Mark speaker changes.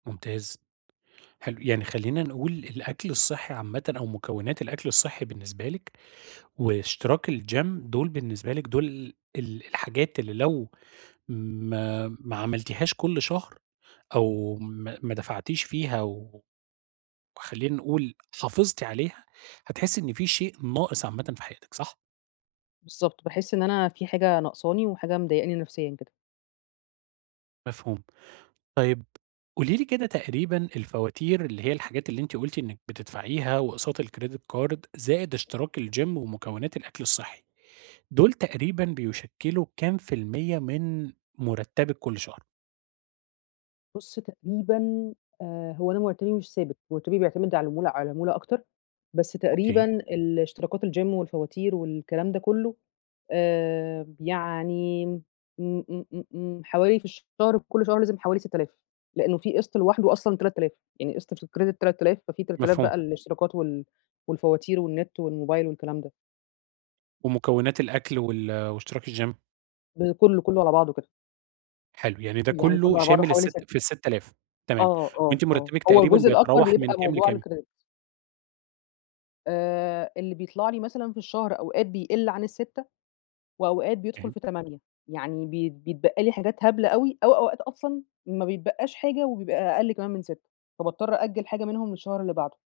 Speaker 1: ممتاز، حلو يعني خلّينا نقول الأكل الصحّي عامةً أو مكونات الأكل الصحّي بالنسبة لِك، واشتراك الgym دوُل بالنسبة لِك، دوُل ال الحاجات اللي لو ما ما عملتيهاش كل شهر، أو ما، ما دفعتيش فيها و وخلّينا نقول حافظتِ عليها، هتحسّي إن في شيء ناقص عامةً في حياتِك، صح؟
Speaker 2: بالضبط، باحس إن أنا في حاجة ناقصاني، وحاجة مضايقاني نفسيًا كده.
Speaker 1: مفهوم، طيب قولي لي كده تقريبًا الفواتير اللي هي الحاجات اللي أنتِ قُلتِ إنِّك بتدفعيها واقساط الcredit card زائد اشتراك الgym ومكوّنات الأكل الصحّي، دوُل تقريبًا بيشكِّلوا كام في المِيّة من مرتبِّك كل شهر؟
Speaker 2: بُصّ تقريبًا آآ، هو أنا مرتبي مش ثابت مرتبي بيعتمد على العمولة على العمولة أكتر، بس تقريبًا
Speaker 1: أوكي.
Speaker 2: الاشتراكات الgym والفواتير والكلام ده كلّه، آآ، يعني م إمم، إمم، إمم، إمم حوالي في الشهر كُلّ شهر لازم حوالي 6000 لإنه في قسط لوحدُه أصلًا 3000 يعني قسط في الcredit 3000 ففي 3000
Speaker 1: مفهوم.
Speaker 2: بقى للاشتراكات وال والفواتير والنت والموبايل والكلام ده.
Speaker 1: ومكونات الأكل وال واشتراك الgym؟
Speaker 2: ب كلّه، كلّه على بعضُه كده.
Speaker 1: حلو يعني ده
Speaker 2: يعني
Speaker 1: كلّه
Speaker 2: كلّه على بعضه
Speaker 1: شامل
Speaker 2: حوالي 6
Speaker 1: السِتّ في ال6000 تمام،
Speaker 2: آه، آه،
Speaker 1: وأنتِ
Speaker 2: آه
Speaker 1: مرتبِّك
Speaker 2: هو
Speaker 1: تقريبًا
Speaker 2: الجزء الأكبر
Speaker 1: بيتراوح من
Speaker 2: بيبقى
Speaker 1: كام
Speaker 2: الموضوع
Speaker 1: لكام؟
Speaker 2: الcredit. آآ، اللي بيطلع لي مثلًا في الشهر أوقات بيقل عن ال6 وأوقات بيدخل
Speaker 1: [unintelligible]
Speaker 2: في 8 يعني بيت بيتبقى لي حاجات هبلة أوي، أو أوقات أصلًا ما بيتبقّاش حاجة وبيبقى أقل كمان من 6 فباضطّر أأجل حاجة منهم للشهر اللي بعدُه.